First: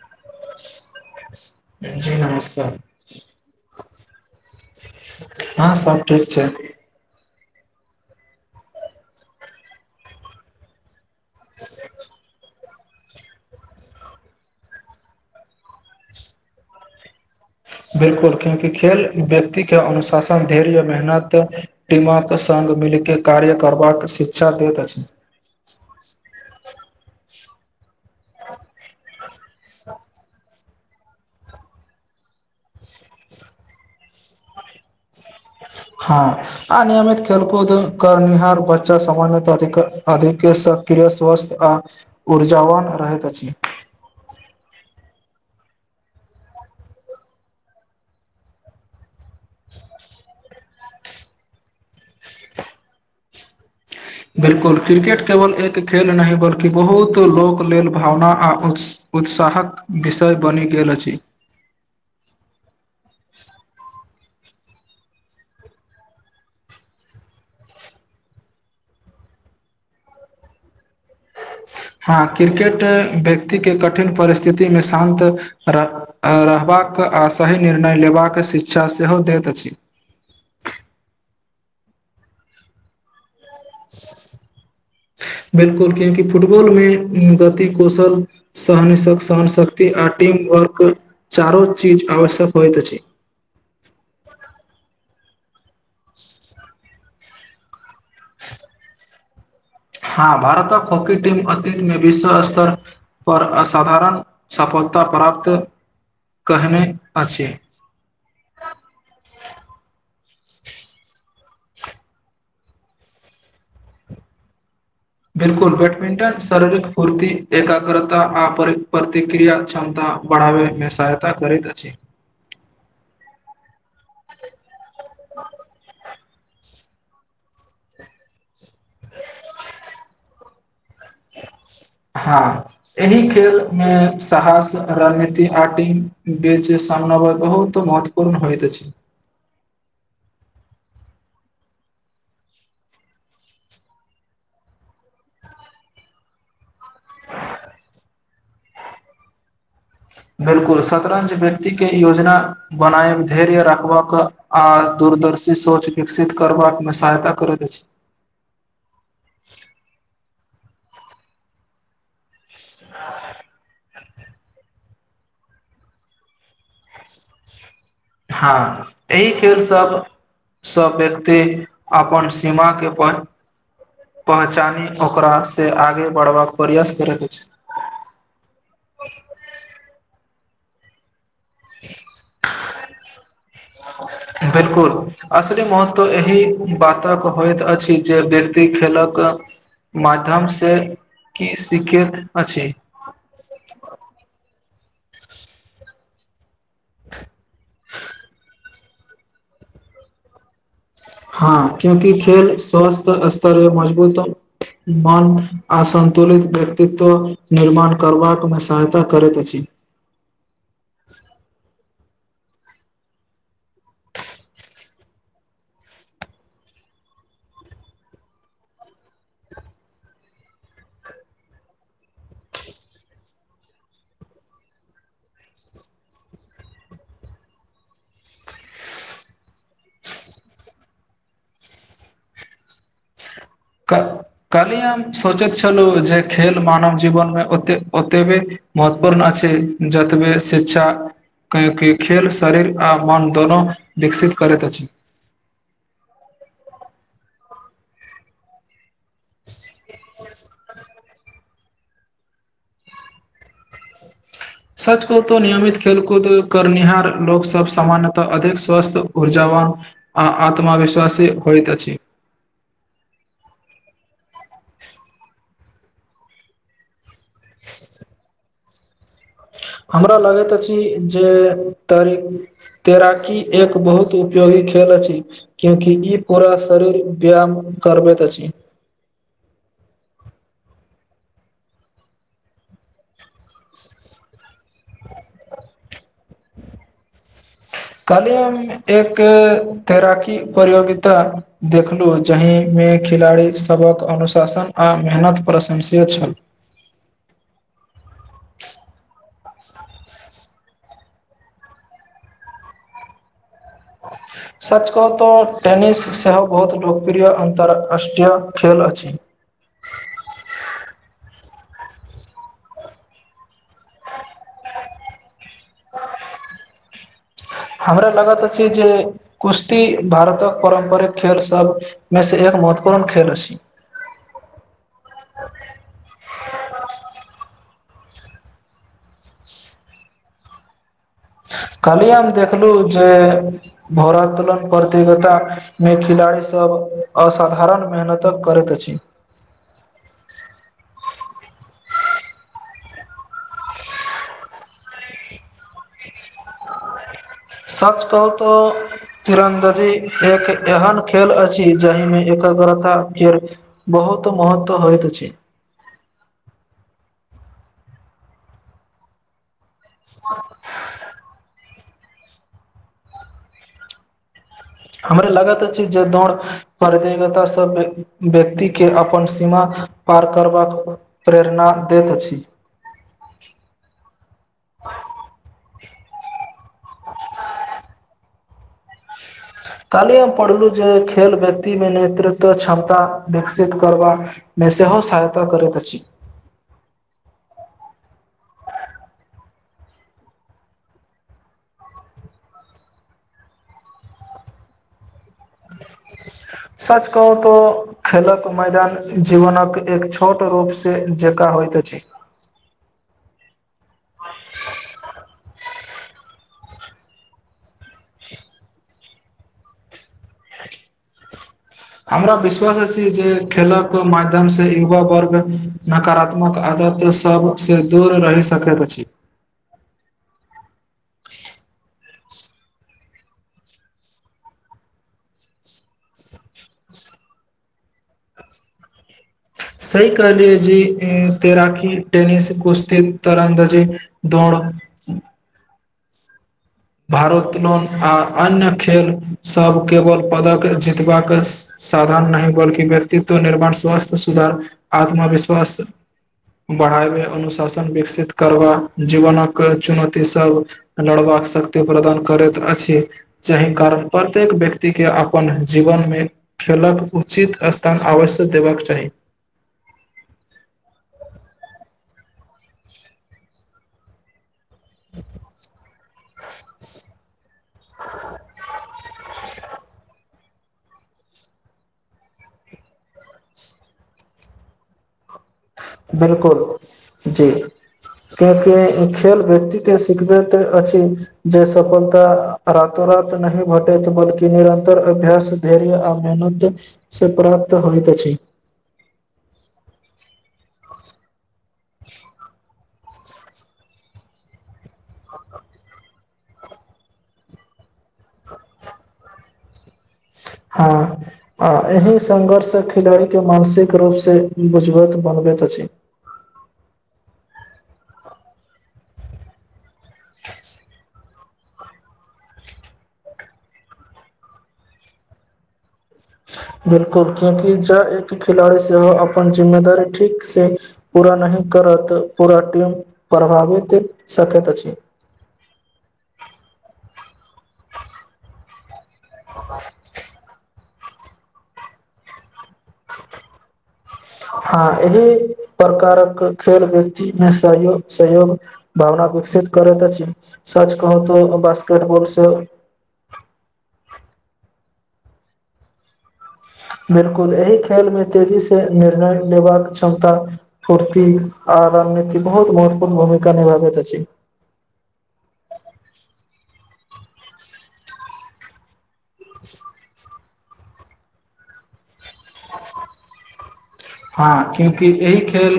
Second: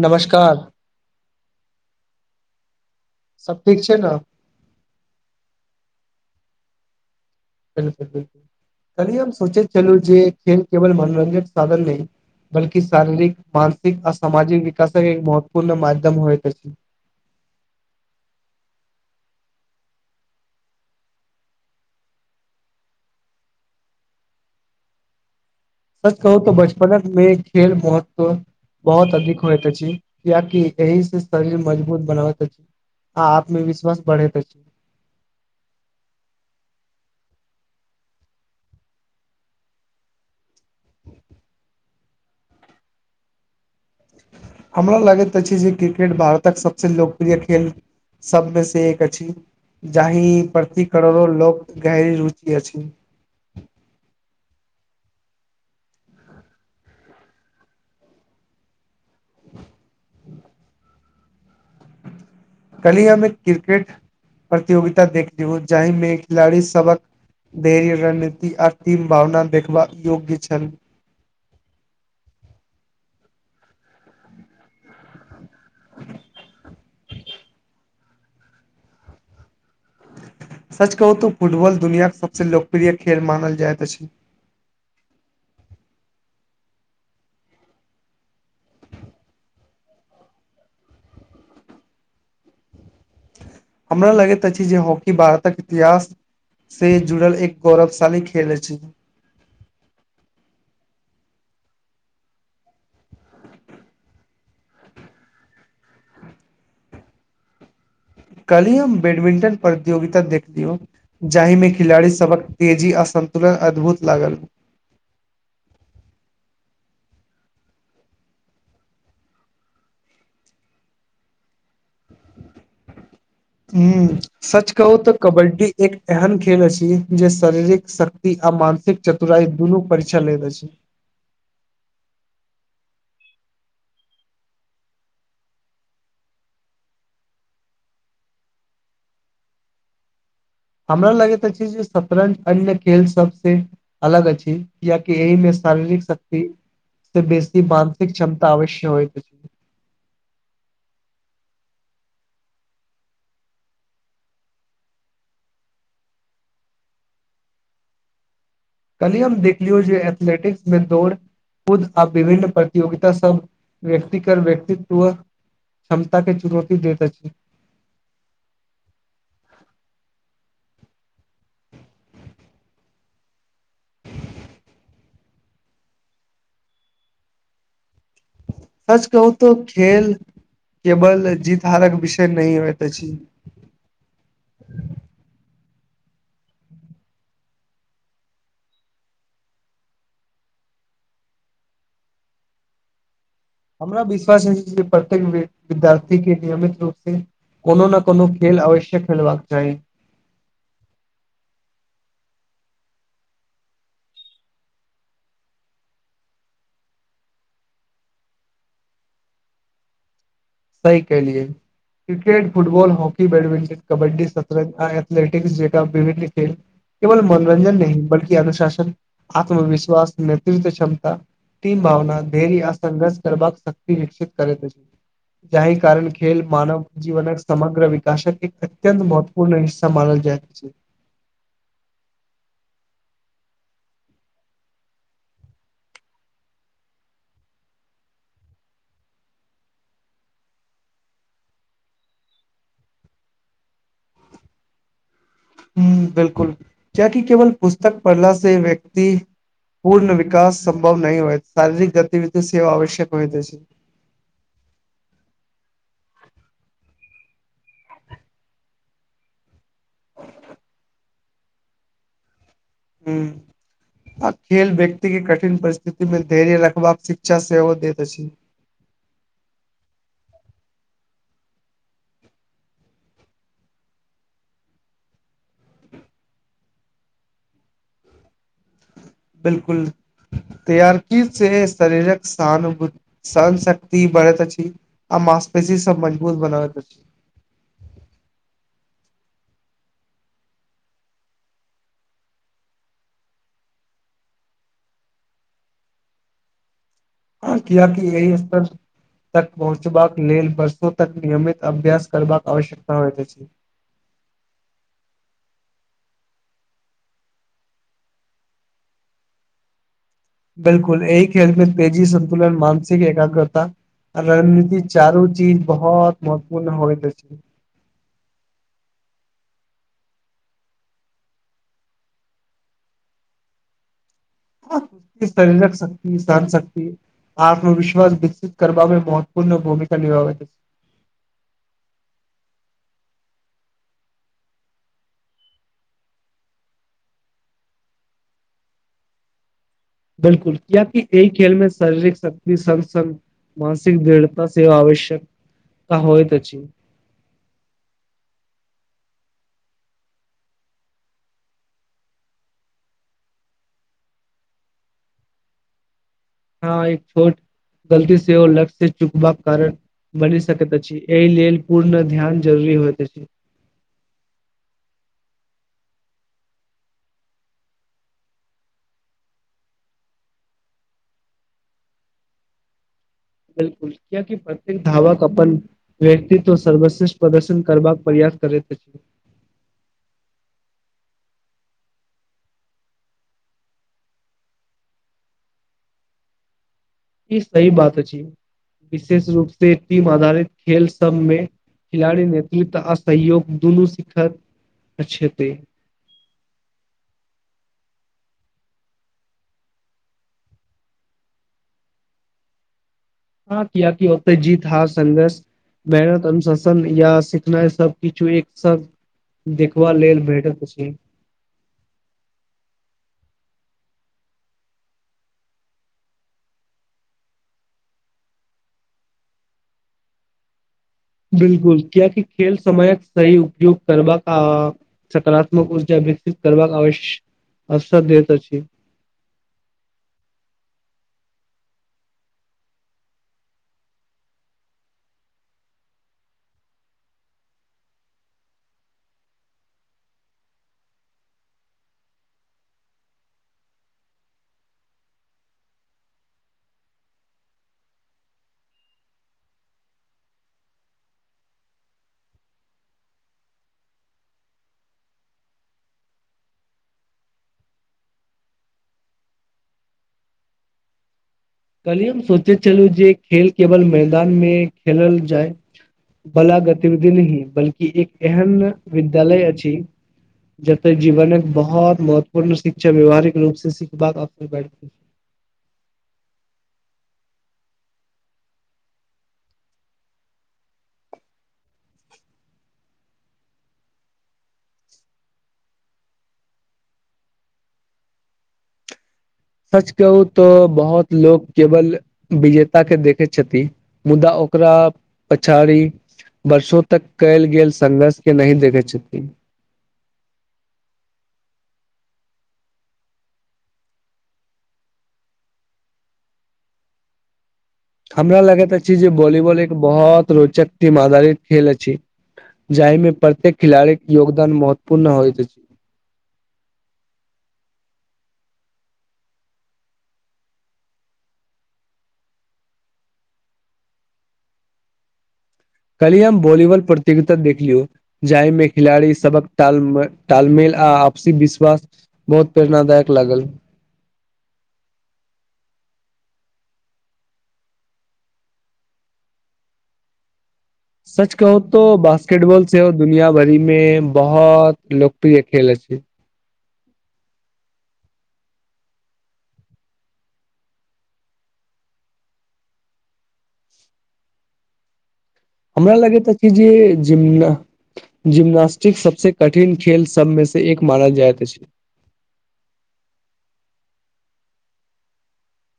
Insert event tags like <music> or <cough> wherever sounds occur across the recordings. नमस्कार जी नमस्कार सब ठीक छै ने हाँ सब ठीक छै ब त सोचैत छल जे केवल मन मनोरञजक साधन नहि बल्कि क शारीरिक मानसिक आ सामाजिक विकासक एक महत्वपूर्ण माध्यम होइत अछि बिल्कुल क्योंकि खेल व्यक्ति के अनुशासन धैर्य मेहनत दटिमक सान मिलके कार्य करबाक शिक्षा दैत अछि सच कहू त बचपनमे खेल महत्व बहुत अधिक होइत अछि कियाकि एहि से शरीर मजबूत बनाबैत आ आत्मविश्वास बढ़ैत अछि हाँ अनियमित खेलकूद करनिहार बच्चा समाजमे अधिक अधिके सक्रि स्वस्थ आ ऊर्जावान रहैत अछि हमरा लगैत अछि जे क्रिकेट भारतक सबसे लोकप्रिय खेल सबमे से एक अछि जाहि प्रति करोड़ो लोक गहरी रुचि अछि बिल्कुल क्रिकेट केवल एक खेल नहि बल्कि बहुत लोक लेल भावना आ उत उत्साहक विषय बनि गेल अछि <unintelligible> कल्हि हम एक क्रिकेट प्रतियोगिता देखती ह जाहिमे खिलाड़ी सबक देर रणनीति आ तीम भावना देखबाक योग्य छल हाँ क्रिकेट व्यक्तिके कठिन परिस्थितिमे शान्त रह रहबाक आ सही निर्णय लेबाक शिक्षा सेहो दैत अछि सच कहू त फुटबॉल दुनियाके सबसँ लोकप्रिय खेल मानल जा बिल्कुल कियाकि फुटबॉल मे गति कौशल सहन सहन शक्ति आ टीम वर्क चारो चीज आवश्यक होइत अछि हमरा लगैत अछि जे हॉकी भारतक इतिहास से जुड़ल एक गौरवसँ खेल छी हँ भारतक हॉकी टीम अतीतमे विश्व स्तर पर असाधारण सपोर्ट फलता प्राप्त कहने अछि कली हम बैडमिंटन प्रतियोगिता देखलियौ जाहिमे खिलाड़ी सबक तेजी असर सन्तुलन अद्भुत लागल बिल्कुल बैडमिंटन शारीरिक फूर्ति एकाग्रता आ प्रतिक्रिया क्षमता बढ़ावैमे सहायता करैत अछि हम्म सच कहू त कबड्डी एक एहन खेल अछि जे शरीरिक शक्ति आ मानसिक चतुराई दूनू परीक्षा ले दे छै हँ एहि खेल मे साहस रणनीति आ टीम बेच सामना बय कह हो तऽ महत्वपूर्ण होइत छै <unintelligible> हमरा लगैत अछि जे शतरंज अन्य खेल सबसँ अलग अछि कियाकि एहिमे शारीरिक शक्ति से बेसी मानसिक क्षमता अवश्य होय बिल्कुल शतरंज व्यक्ति के योजना बनाए धैर्य रखबाक आ दूर दूरदर्शी सोच विकसित करबाकमे सहायता करैत अछि कली हम देख लियौ जे एथलेटिक्स मे दौड़ खुद आ विभिन्न प्रतियोगिता सब व्यक्तिकर व्यक्तित्व त क्षमता के चुनौती दैत अछि हँ एहि खेलसभ सब व्यक्ति अपन सीमा केपर पहचानी ओकरासँ आगे बढ़बाक प्रयास करैत अछि सच कहू त खेल केबल जीत हारक विषय नहि होइत अछि तऽ एहि बातक होइत अछि जे व्यक्ति खेलक माध्यमसँ की सीखैत अछि हमरा विश्वास अछि जे प्रत्येक विद्यार्थी के नियमित रूप से कोनो ने कोनो खेल अवश्ये खेलबाक चाही हँ क्यूंकि खेल स्वस्थ स्तर मजबूत मन असन्तुलित व्यक्तित्व निर्माण करबाक मे सहायता करैत अछि सही कैलियए cricket football hockey badminton kabaddi शतरंज आ एथलेटिक्स जेका विभिन्न खेल केवल मनोरंजन नहि बल्कि अनुशासन आत्मविश्वास नेतृत्व क्षमता तीन भावना धैर्य आ संघर्ष करबाक शक्त विकसित करे छै जाहि कारण खेल मानव जीवन समग्र विकासक एक अत्यंत महत्वपूर्ण हिस्सा मानल जाइत अच्छा कली हम सोचैत छलहुँ जे खेल मानव जीवनमे ओतेक ओतेबे महत्वपूर्ण आ छै जतबे स्वेच्छा ककि खेल शरीर आ मन दोनो विकसित करैत अछि ह बिलकुल किया कि केवल पुस्तक पढ़ला से वे पूर्ण विकास संभव नहि होइ शारीरिक गतिविधि सेव आवश्यक होइ द छै सच को त नियमित खेलकूद करनिहार लोक सब सामान्यतः अधिक स्वस्थ ऊर्जा आत्मा विश्वासी होयत अछि <inaudible> ह आ खेल व्यक्ति के कठिन परिस्थितिमे धैर्य रखबाक ईच्छा सेहो देैत अछी <inaudible> हमरा लगैत अछि जे त तैराकी एक बहुत उपयोगी खेल अछि क्यूंकि ई पूरा शरीर व्यायाम करबैत अछि बिलकुल तैराकी से शरीरक सहन शक्ति बढ़ैत अछि आ माँस्पेसी सब मजबूत बनाबैत अछि कहली हम एक तैराकी प्रितियोगिता देखलू जहि मे खेलाड़ी सभक अनुशासन आ मेहनत प्रशंसय छल हँ कियाकि एहि स्तर तक पहुँचबाक लेल बर्षो तक नियमित अभ्यस करबाक आवश्यकता हो छै सच कहतऽ टेनिस सेहो बहुत लोकप्रिय अन्तरराष्ट्रीय खेल अछि <inaudible> बिल्कुल एहि खेल मे तेजी संन्तुलन मानसिक एकाग्रता रणनीति चारू चीज बहुत महत्वपूर्ण होइत अछि हमरा लागत छै जे कुश्ती भारतक पारम्परिक खेल सब मे से एक महत्वपूर्ण खेल छी <inaudible> शरीरक शक्ति सहन शक्ति आत्म वििश्वास विकसित करबमे महत्वपूर्ण भूमिका निभाबैत अछि कल्हिये हम हम देखलहु जे भोरातोलन प्रतियोगता मे खिला खिलाड़ी सब असाधारण मेहनतक करैत अछि बिलकुल कियकि एहि खेल मे शारीरिक शक्ति सग सङ् मानसिक दृढ़ता सेहो आवश्यक क होइत अछि सच कहू तऽ तिरन्दजी एक एहन खेल अछि जाहिमे एकग्रतााक के बहुत बहुत महत्व होइत अछि हँ एक छोट गलती से ओर लक्य से चुकबाक कारण बनि सकैत अछि एहि लेल पूर्ण ध्यान जरूरी होइत अछि हमराे लागैत अछि जे दौड़ प्रतियोगितासँ व्यक्तिके अपन सीमा पार करबाक प्रेरणा दैत अछि बिलकुल कियकि प्रत्येक धावक अपन व्यक्त्व सर्वश्रेष्ठ प्रदर्शन करबाक प्रयास करैत छै काली हम पढ़लु जे खेल व्यक्ति मे नेतृत्व क्षमता विकसित करबा ए सेहोे सहायता करैत अछि ई सही बात अछि विशेष रूप से टीम आधारित खेल सबमे खिलाड़ी नेतृत्व आ सहयोग दुनू सिखत् सच कहू तो खेलक मैदान जीवनक एक छोट रूप से जकर होइइत छै हँ किया की ओतऽ जीत हार संघर्ष मेहनत अनुशासन या सिखनाइ सबकछु एक साथ देखबा लेल बैठल अछि हमरा विश्वास छी जे खेलक माध्यम से युवा वर्ग नकारात्मक त सबसँ दूर रहि सकैत अछि <inaudible> बिलकुल कियाकि खेल समयक सही उपयोग करबा क सकारात्मक ऊर्जा विकसित करबाक आव अवसर दैत अछि सही कहलिय जे तैराकी तैनिस से पुछतै तोर भारत लोन आ अन्य खेल सब केवल पदक जीतबाकस साधन नहि बल्कि व्यक्तित्व निर्माण स्वास्थ्य सुधार आत्मविश्वास बढ़ाबे अनुशासन विकसित करबा जीवनक चुनौती सभ लड़बाक सक ते प्रदान करैत अछि जाहि कारण प्रत्येक व्यक्ति के अपन जीवन में ख खलक उचित स्थान आवश्यक देबाक चाही <inaudible> कहलियी सोचे छलहु जे खेल केवल मैदान मे खेलल जाय भला गतिविधि नहीं बल्कि एक एहन विद्यालय अछि जब तक जीवन एक बहुत महत्वपूर्ण शिक्षा व्यवहारिक रूप से सिखबाक असर बैठ <inaudible> बिलकुल जी किआ कि खेल व्यक्ति के सिखबैत अछि जे सफलता रातो रात नहि भटैत बल्कि निरन्तर अभ्यास धैर्य आ मेहनत से प्राप्त होइतत त छै सच कहू त बहुत लो केवल विजेता के देख छथि मुदा ओकरा पछाड़ी वर्षों तक कयल गेल संघर्ष के नहि देखैत छथिन ह एहि संघर्ष खिलाड़ी के मानसिक रूप से बुझबत बनबैत छै <inaudible> हमरा लागैत छी जे भॉलीबल एक बहुत रोचक टिम आधारित खेल अछि छी जाहि में प्रत्येक खिलाड़ी के योगदान महत्वपूर्ण होइत अछि बिलकुल क्यूंकि ज एक खिलाड़ी सेहो अपन जिम्मेदारी ठीक से पूरा नह करत तऽ पूरा टीम पढ़बा बैत सकैत अछि कल हम वॉलीबॉल प्रतियोगिता देख लियौ जाहि में खिलाड़ी सबक तऽ तालमेल आ सीस विश्वास बहुत प्रेरणादायक लागल हँ एहि प्रकारक खेल व्यक्ति में सहयोग सहयोग भावना अ अपेक्षित करैत छै सच कहू तो बास्केट बॉल से हो दुनिया भरि में बहुत लोकप्रिय खेल अछि बिलकुल एहि खेल मे तेजी से निर्णय लेबाक क्षमता फूर्ति आ आ रणनीति बहुत महत्वपूर्ण भूमिका निभाबैत अछि हमरा लगे कि जेम जिम्नास्टिक सब से कठिन खेल सब में से एक मानल जाइत छै हँ क्योंकि एहि खेल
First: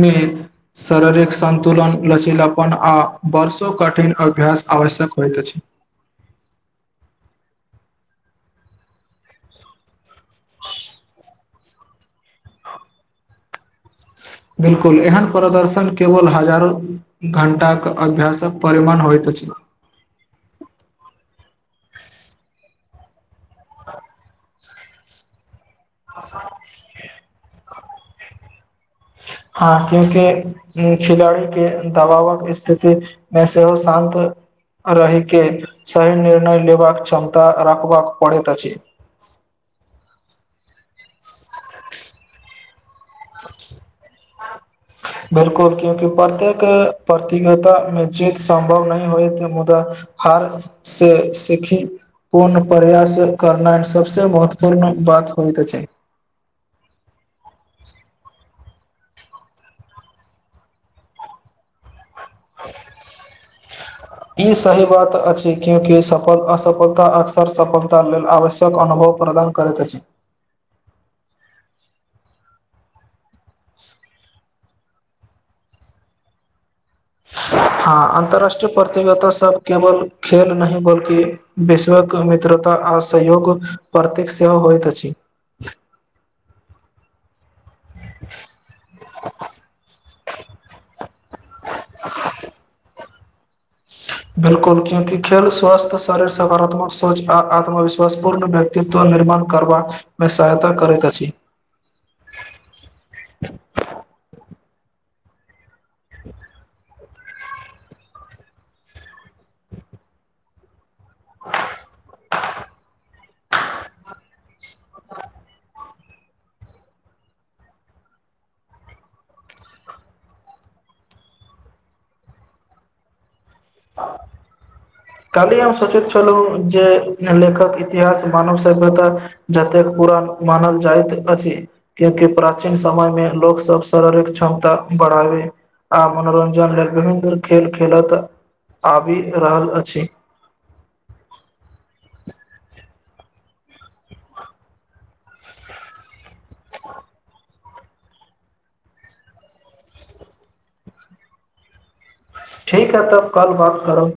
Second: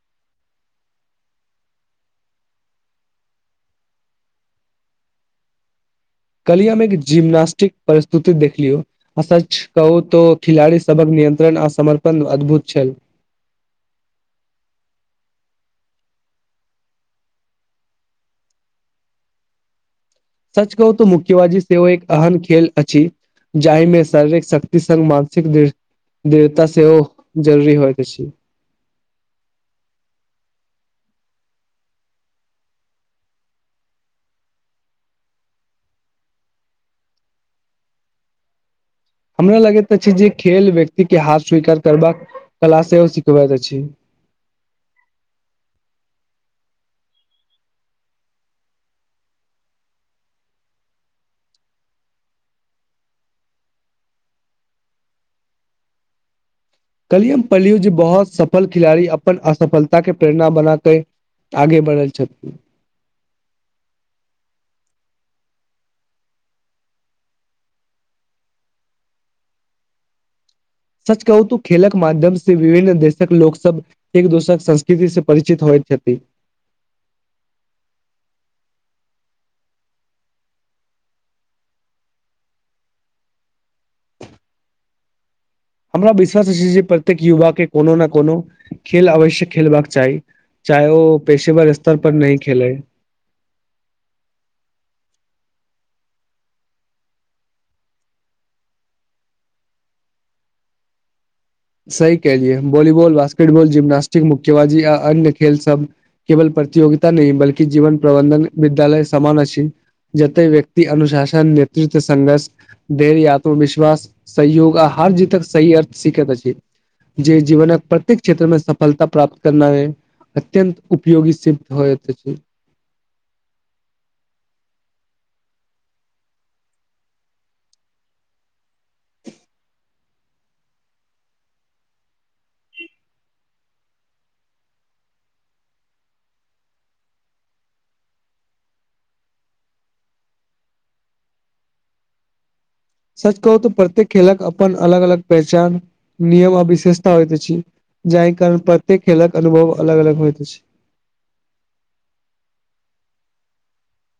में शारीरिक संन्तुलन लसीलापन आ वरषो कठिन अभ्यास आवश्यक होयइत अछि कलिया में एक जिम्नास्टिक परिस्तुति देख लियौ अ सच कहू तो खिलाड़ी सबक में नियंत्रण आ समर्पण अद्भुत छैन बिलकुल एहन प्रदर्शन केवल हजारो घंटा के अभ्यासक परिमाण होइत अछि सच कहू तऽ मुख्यबाजी सेव एक अहन खेल अछि जाहि में शारीरिक शक्ति स मानसिकवृत दृढ़ता से ओ जरूुरी होइत अछि हँ क्यूकि खिलाड़ी के दबावक स्थिति मे सेहो शांंन्त रहि के सही निर्णय लेबाक क्षमता राख बाक पड़ैत अछि हमरा लगैत अछि जे खेल व्यक्ति के हार स्वीकार करबाक कला सेहो सिखबैत अछि <inaudible> बिलकुल क्यूकि प्रत्येक प्रतियोगिता मे जीत सं्भव नहि होए ते मुदा हार से सीखी पूर्ण प्रयास करना सबसँ महत्वपूर्ण बात होइत छै <unintelligible> कलियम पल्लूजी बहुत सफल खिलाड़ी अपन असफलता के प्रेरणा बना क आगे बढ़ल छथिन ई सही बात अछि क्यूकि असफलता अक्सर सफलता लेल आवश्यक अनुभव प्रदान करैत अछि <unintelligible> सच कहू तू खेलक माध्यम से विभिन्न देशक लोक सब एक दोसरक संस्कृति से परिचित होए छथि हँ अन्तर्राष्ट्रीय प्रतियगिता सब केवल खेल नहि बल्कि विश्वक मित्रता आ सहयोग प्रतेक सेहो होइत अछि हमरा विश्वास जे प्रत्येक युवा के कोनो ने कोनो खेल अवश्यक खेलबाक चाही चाहे ओ पेशेवर स्तर पर नहि खेले <unintelligible> बिल्कुल क्योंकी खेल स्वास्थ शरीर सकारात्मक सोच आ आत्मविश्वास पूर्ण व्यक्तित्व निर्माण कर मे सहायता करैत अछि सही कलियए वॉलीबॉल बास्केटबॉल जिम्नास्टिक मुक्ेबाजी आ अन्य खेल सब केवल प्रतियोगित नहि बलकि जीवन प्रबन्धन विद्यालय समान अछि जते व्यक अनुशासन नेतृत्व संघर्ष धैर्य आत्मविश्वास सहयोग आ हार जीतक सही अर्थ सीख अछि जे जीवनक प्रत्येक क्षेत्र मे सफलता प्राप्त करना है अत्यंत उपयोगी सिद्ध होइत छै <unintelligible> काल्हि हम सोचैत छलहुँ जे लेखक इतिहास मानव सभ्यता जतेक मानल जाइत अछि क्यँकि प्राचीन समयमे लोकसभ शारीरिक क्षमता बढ़ बढ़ाबे आ मनोरंजन लेल विभिन्न खेल खेलत आबि रहल अछि छि सच कहू तऽ प्रत्येक खेलक अपन अलग अलग पहचान नियम अ विशेषता होइत छी जाहि कारण प्रत्येक खेलक अनुभव अलग अलग होइत छै ठीक है तब कल बात करो